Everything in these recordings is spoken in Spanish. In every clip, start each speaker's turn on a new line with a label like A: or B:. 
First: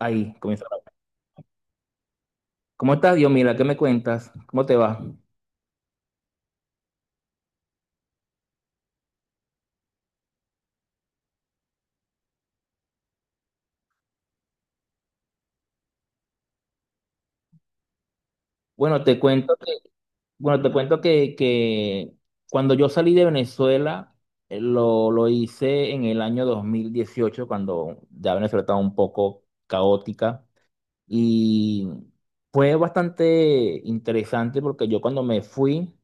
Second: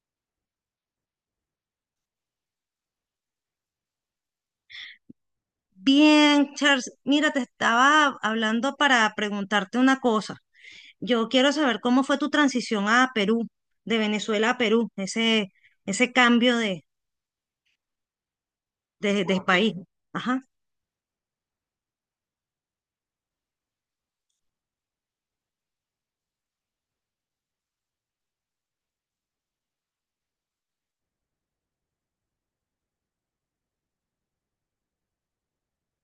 A: Ahí comienza. ¿Cómo estás, Dios? Mira, ¿qué me cuentas? ¿Cómo te va?
B: Bien, Charles, mira, te estaba hablando para preguntarte una cosa. Yo quiero saber cómo fue tu transición a Perú, de Venezuela a Perú, ese cambio de,
A: Bueno, te
B: de, de
A: cuento que,
B: país. Ajá.
A: bueno, te cuento que, que cuando yo salí de Venezuela, lo hice en el año 2018, cuando ya Venezuela estaba un poco caótica. Y fue bastante interesante porque yo cuando me fui,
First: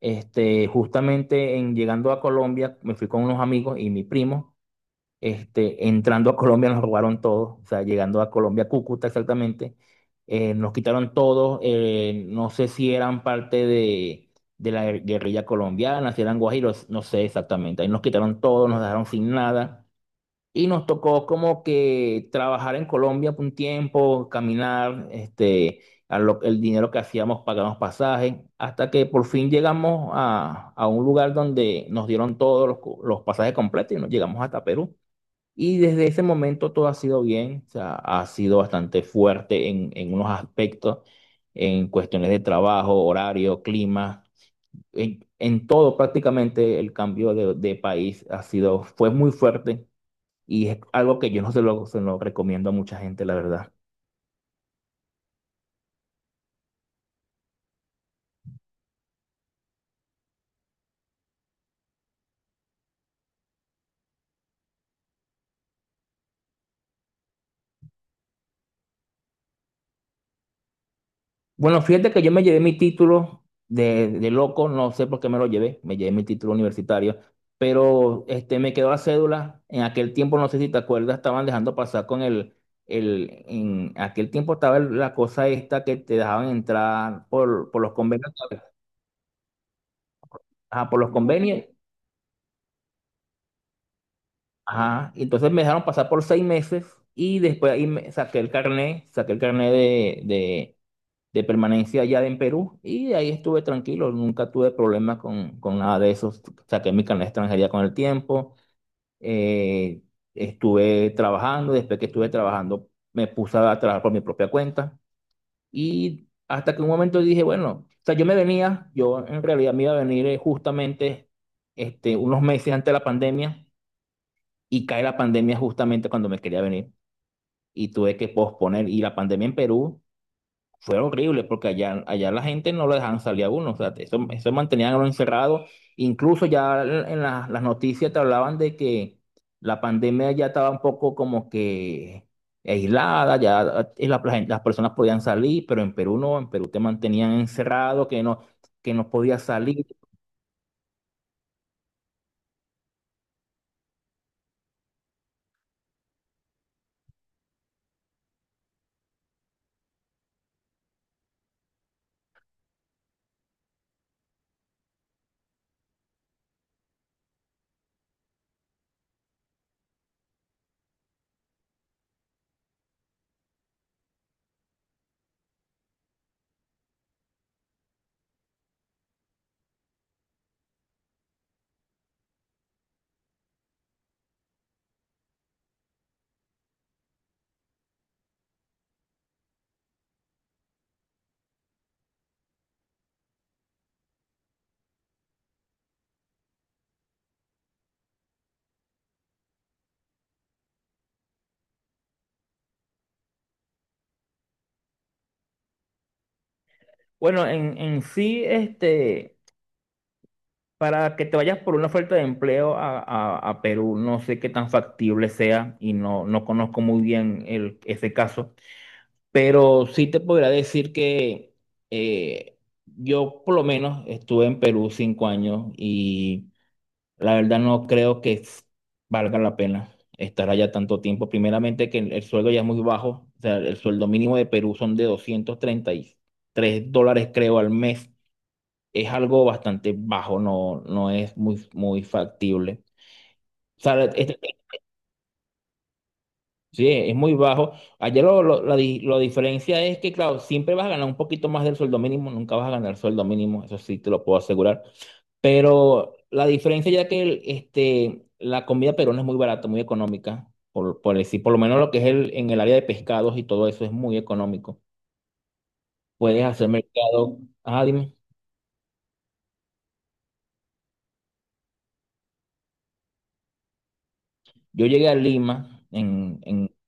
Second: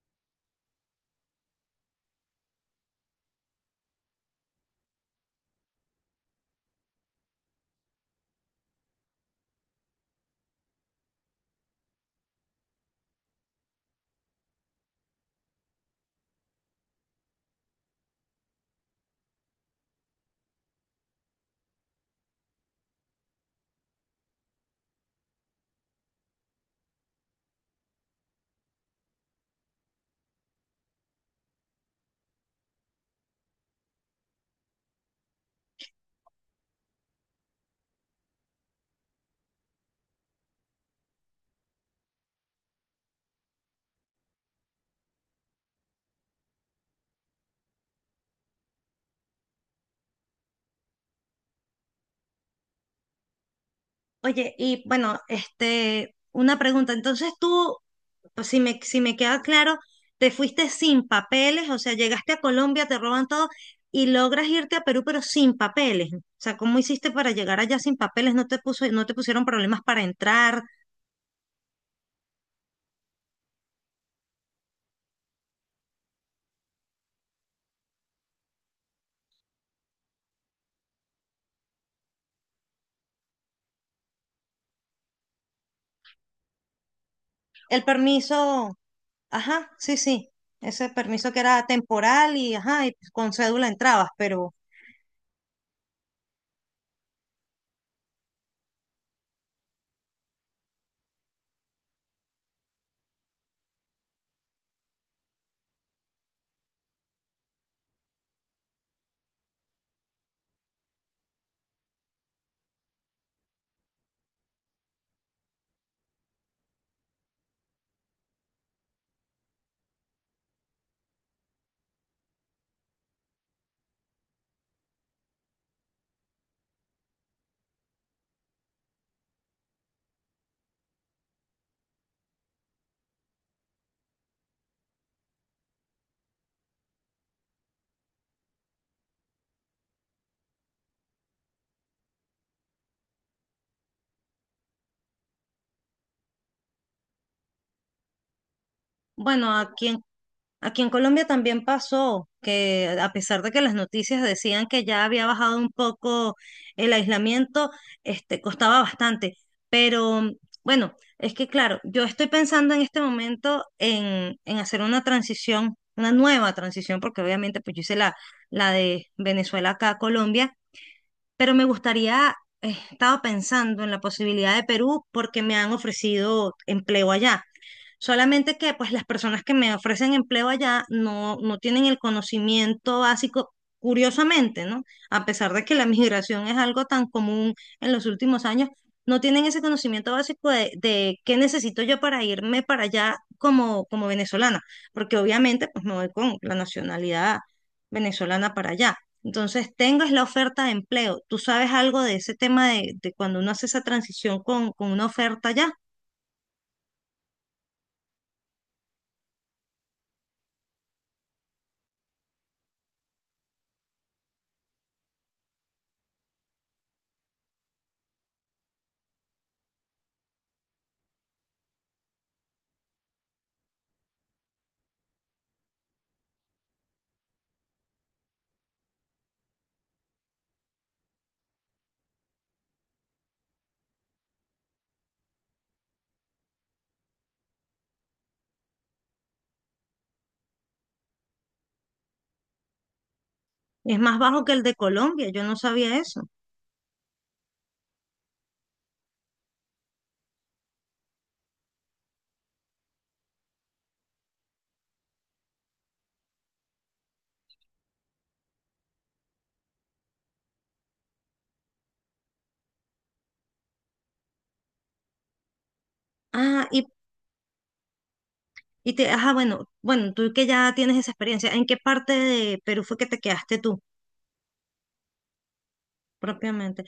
A: este, justamente en llegando a Colombia, me fui con unos amigos y mi primo. Este, entrando a Colombia nos robaron todo, o sea, llegando a Colombia, Cúcuta exactamente, nos quitaron todo, no sé si eran parte de la guerrilla colombiana, si eran guajiros, no sé exactamente, ahí nos quitaron todo, nos dejaron sin nada. Y nos tocó como que trabajar en Colombia por un tiempo, caminar, este, el dinero que hacíamos pagamos pasajes, hasta que por fin llegamos a un lugar donde nos dieron todos los pasajes completos y nos llegamos hasta Perú. Y desde ese momento todo ha sido bien, o sea, ha sido bastante fuerte en unos aspectos, en cuestiones de trabajo, horario, clima, en todo prácticamente el cambio de país fue muy fuerte y es algo que yo no se lo recomiendo a mucha gente, la verdad.
B: Oye, y bueno, este, una pregunta. Entonces tú, pues, si me queda claro, te fuiste sin papeles, o sea, llegaste a Colombia, te roban todo y logras irte a Perú, pero sin papeles. O sea, ¿cómo hiciste para llegar allá sin papeles? ¿No te pusieron problemas para entrar?
A: Bueno, fíjate que yo me llevé mi título de loco, no sé por qué me lo llevé, me llevé mi título universitario, pero este, me quedó la cédula. En aquel tiempo, no sé si te acuerdas, estaban dejando pasar con el en aquel tiempo estaba el- la cosa esta que te dejaban entrar por
B: El
A: los convenios,
B: permiso, ajá, sí, sí,
A: ajá,
B: ese
A: por los
B: permiso que
A: convenios,
B: era temporal y ajá, y con cédula entrabas, pero
A: ajá, y entonces me dejaron pasar por 6 meses y después ahí me saqué el carnet de permanencia allá en Perú y ahí estuve tranquilo, nunca tuve problemas con nada de eso, saqué mi carnet de extranjería con el tiempo, eh, estuve trabajando, después que estuve trabajando me puse a trabajar por mi propia cuenta y hasta que un momento dije, bueno, o sea, yo en realidad me iba a venir justamente este, unos meses antes de la pandemia y cae la pandemia justamente cuando me quería venir y tuve que posponer y la pandemia en Perú fue horrible porque allá la gente no lo dejaban salir a uno, o sea, eso mantenían a uno encerrado. Incluso ya en las noticias te hablaban de que la pandemia ya estaba un poco como que aislada, ya las personas podían salir, pero en Perú no, en Perú te mantenían encerrado, que no podías
B: bueno,
A: salir.
B: aquí en Colombia también pasó que a pesar de que las noticias decían que ya había bajado un poco el aislamiento, este, costaba bastante, pero bueno, es que claro, yo estoy pensando en este momento en hacer una transición, una nueva transición, porque obviamente pues yo hice la de Venezuela acá a Colombia, pero me gustaría, he estado pensando en la posibilidad de Perú porque me han ofrecido empleo allá. Solamente que pues las personas que me ofrecen empleo allá no tienen el conocimiento básico, curiosamente, ¿no? A pesar de que la migración es algo tan común en los últimos años, no tienen ese conocimiento básico de qué necesito yo para irme para allá como, como venezolana, porque obviamente pues me voy con la nacionalidad venezolana para allá. Entonces, tengas la oferta de empleo. ¿Tú sabes algo de ese tema de cuando uno hace esa transición con una oferta allá?
A: Bueno, en sí, este, para que te vayas por una oferta de empleo a Perú, no sé qué tan factible sea y no conozco muy bien ese caso. Pero sí te podría decir que eh, yo por lo menos estuve en Perú 5 años y la verdad no creo que valga la pena estar allá tanto tiempo. Primeramente que el sueldo ya es muy bajo, o sea, el sueldo mínimo de Perú son de $233 creo al mes. Es algo bastante bajo, no es muy, muy factible. O
B: Es
A: sea,
B: más bajo que el de Colombia, yo no sabía eso.
A: Sí, es muy bajo. Allá la diferencia es que, claro, siempre vas a ganar un poquito más del sueldo mínimo, nunca vas a ganar sueldo mínimo, eso sí te lo puedo asegurar. Pero la diferencia ya que este, la comida peruana es muy barata, muy económica, por decir, por lo menos lo que es en el área de pescados y todo eso es muy económico. Puedes hacer
B: Ah,
A: mercado. Ah, dime.
B: y te, ajá, bueno, bueno, tú que ya tienes esa experiencia, ¿en qué parte de Perú fue que te quedaste tú
A: Yo llegué a Lima.
B: propiamente?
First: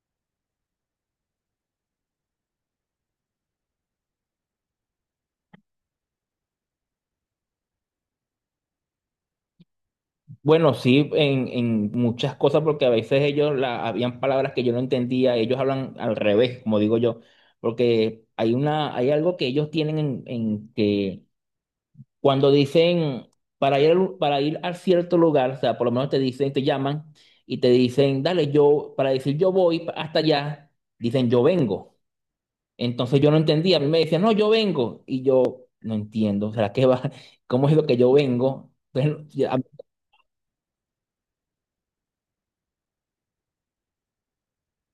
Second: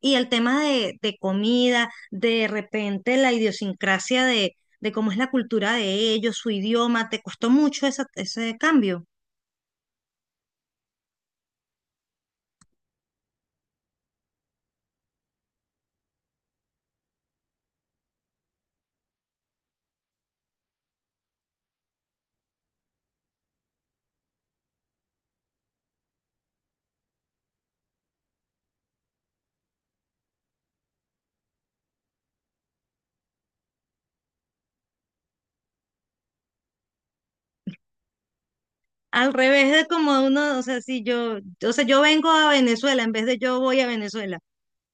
B: Y el tema de comida, de repente la idiosincrasia de cómo es la cultura de ellos, su idioma, ¿te costó mucho ese cambio?
A: Bueno, sí, en muchas cosas, porque a veces ellos habían palabras que yo no entendía, ellos hablan al revés, como digo yo, porque hay hay algo que ellos tienen en que cuando dicen para ir a cierto lugar, o sea, por lo menos te dicen, te llaman y te dicen, dale, yo, para decir yo voy hasta allá, dicen yo vengo. Entonces yo no entendía, a mí me decían, no, yo vengo, y yo no entiendo, o sea, ¿qué va? ¿Cómo es lo que yo vengo?
B: Al
A: Entonces,
B: revés de como uno, o sea, si yo, o sea, yo vengo a Venezuela en vez de yo voy a Venezuela.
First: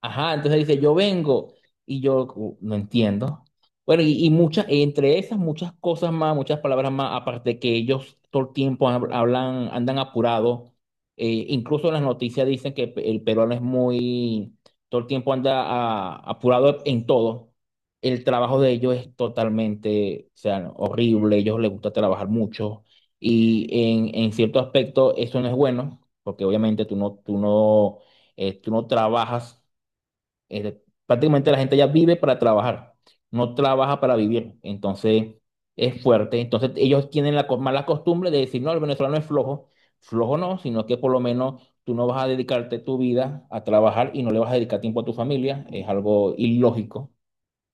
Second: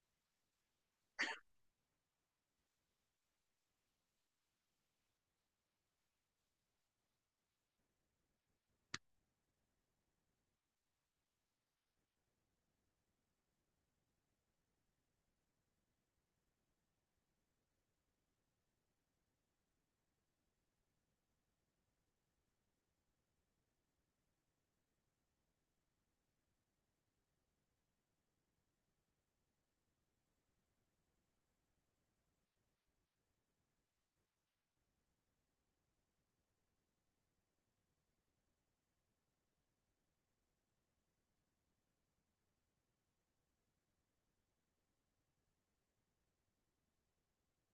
A: ajá, entonces dice, yo vengo y yo no entiendo." Bueno, y muchas, entre esas muchas cosas más, muchas palabras más, aparte que ellos todo el tiempo hablan, andan apurados, incluso en las noticias dicen que el peruano es todo el tiempo anda apurado en todo. El trabajo de ellos es totalmente, o sea, no, horrible, a ellos les gusta trabajar mucho y en cierto aspecto eso no es bueno, porque obviamente tú no trabajas este, prácticamente la gente ya vive para trabajar, no trabaja para vivir. Entonces es fuerte. Entonces ellos tienen la mala costumbre de decir, no, el venezolano es flojo. Flojo no, sino que por lo menos tú no vas a dedicarte tu vida a trabajar y no le vas a dedicar tiempo a tu familia. Es algo ilógico,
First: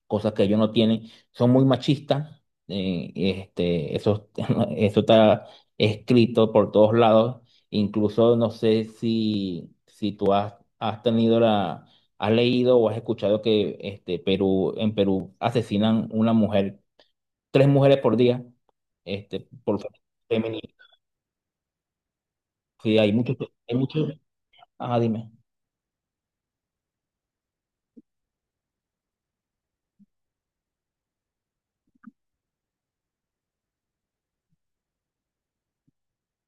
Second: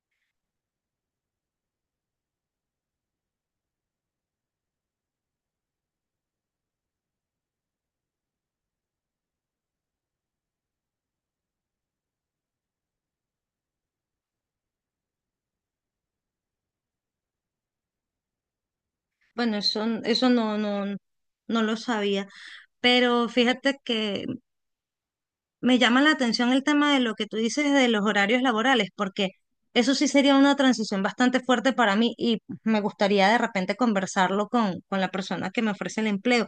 A: cosas que ellos no tienen, son muy machistas, este, eso, eso está escrito por todos lados, incluso no sé si tú has leído o has escuchado que en Perú asesinan una mujer, tres mujeres por día, este,
B: Bueno,
A: por
B: eso, eso no,
A: feminicidio.
B: no, no lo sabía.
A: Sí,
B: Pero
A: hay
B: fíjate
A: muchos,
B: que
A: ah, dime.
B: me llama la atención el tema de lo que tú dices de los horarios laborales, porque eso sí sería una transición bastante fuerte para mí y me gustaría de repente conversarlo con la persona que me ofrece el empleo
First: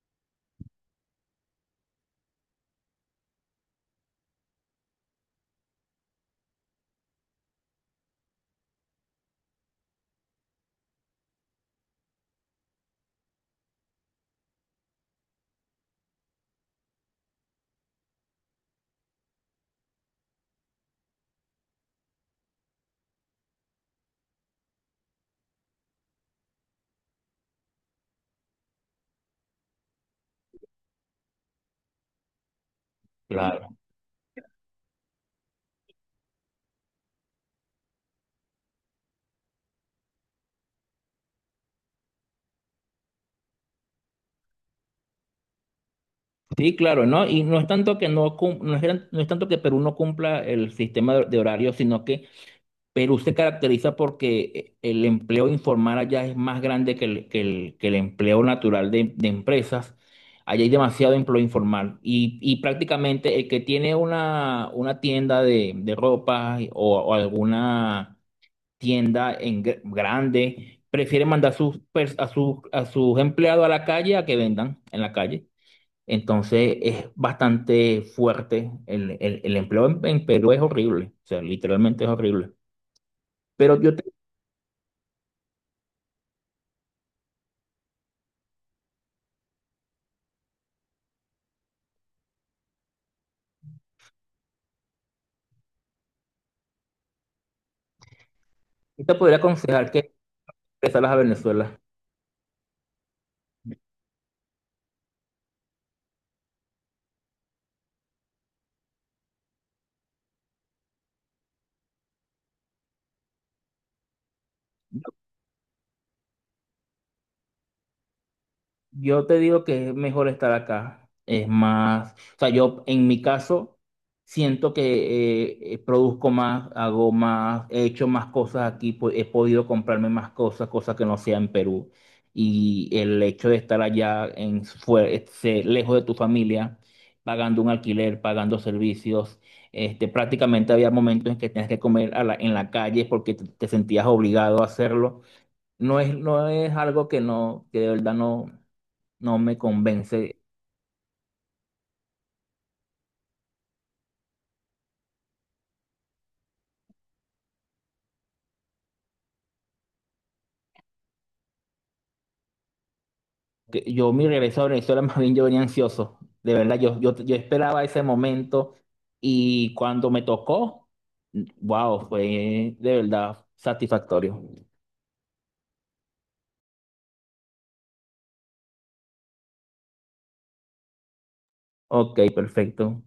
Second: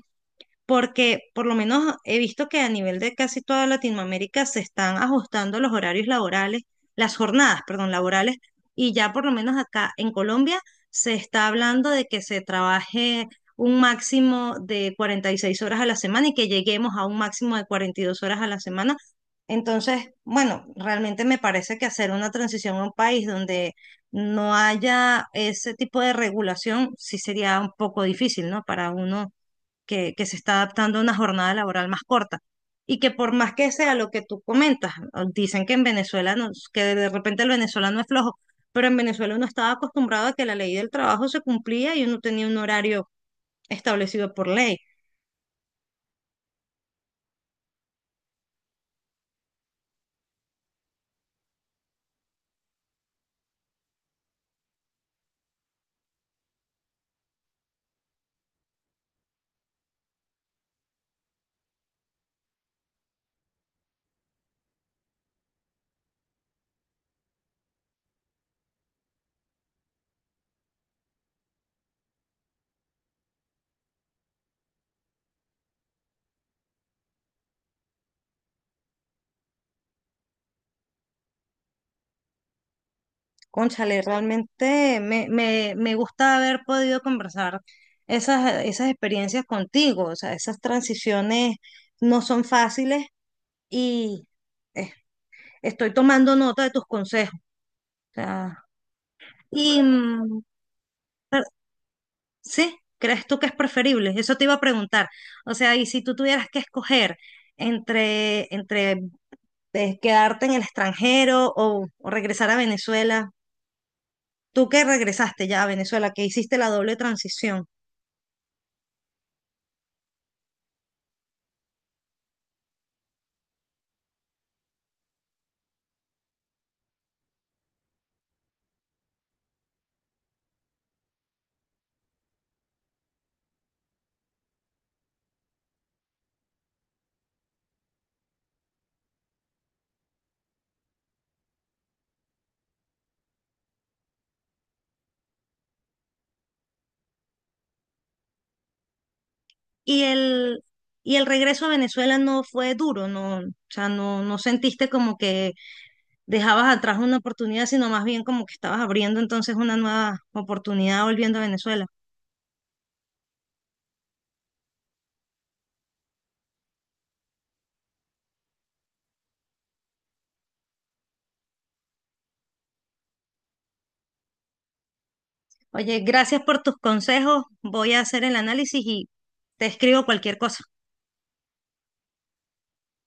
B: porque por lo menos he visto que a nivel de casi toda Latinoamérica se están ajustando los horarios laborales, las jornadas, perdón, laborales, y ya por lo menos acá en Colombia se está hablando de que se trabaje un máximo de 46 horas a la semana y que lleguemos a un máximo de 42 horas a la semana. Entonces, bueno, realmente me parece que hacer una transición a un país donde no haya ese tipo de regulación sí sería un poco difícil, ¿no? Para uno que se está adaptando a una jornada laboral más corta. Y que por más que
A: Claro.
B: sea lo que tú comentas, o dicen que en Venezuela, no- que de repente el venezolano es flojo, pero en Venezuela uno estaba acostumbrado a que la ley del trabajo se cumplía y uno tenía un horario establecido por ley.
A: Sí, claro, ¿no? Y no es tanto que no es, no es tanto que Perú no cumpla el sistema de horario, sino que Perú se caracteriza porque el empleo informal allá es más grande que el empleo natural de empresas. Allá hay demasiado empleo informal y prácticamente el que tiene una tienda de ropa o alguna tienda en grande prefiere mandar sus pers- a sus empleados a la calle a que vendan en la calle. Entonces es bastante fuerte. El empleo en Perú es horrible, o sea, literalmente es horrible. Pero yo
B: Cónchale, realmente me gusta haber podido conversar esas experiencias contigo, o sea, esas transiciones no son fáciles y eh, estoy tomando nota de tus consejos. O sea,
A: Yo te podría
B: y,
A: aconsejar que
B: mm,
A: regresaras a Venezuela.
B: sí, ¿crees tú que es preferible? Eso te iba a preguntar. O sea, y si tú tuvieras que escoger entre quedarte en el extranjero o regresar a Venezuela, tú que
A: Yo,
B: regresaste ya a Venezuela, que hiciste la doble transición,
A: yo te digo que es mejor estar acá. Es más, o sea, yo en mi caso siento que produzco más, hago más, he hecho más cosas aquí, he podido comprarme más cosas, cosas que no sea en Perú. Y el hecho de estar allá lejos de tu familia, pagando un alquiler, pagando servicios. Este, prácticamente había momentos en que tenías que comer en la calle porque te sentías obligado a hacerlo. No es algo que de verdad no me
B: y
A: convence.
B: el, y el regreso a Venezuela no fue duro, no, o sea, no sentiste como que dejabas atrás una oportunidad, sino más bien como que estabas abriendo entonces una nueva oportunidad volviendo a Venezuela.
A: Que yo mi regreso a Venezuela, más bien yo venía ansioso. De verdad, yo esperaba ese momento y cuando me tocó, wow, fue de verdad satisfactorio.
B: Oye, gracias por tus consejos. Voy a hacer el análisis y te escribo cualquier cosa.
A: Ok, perfecto.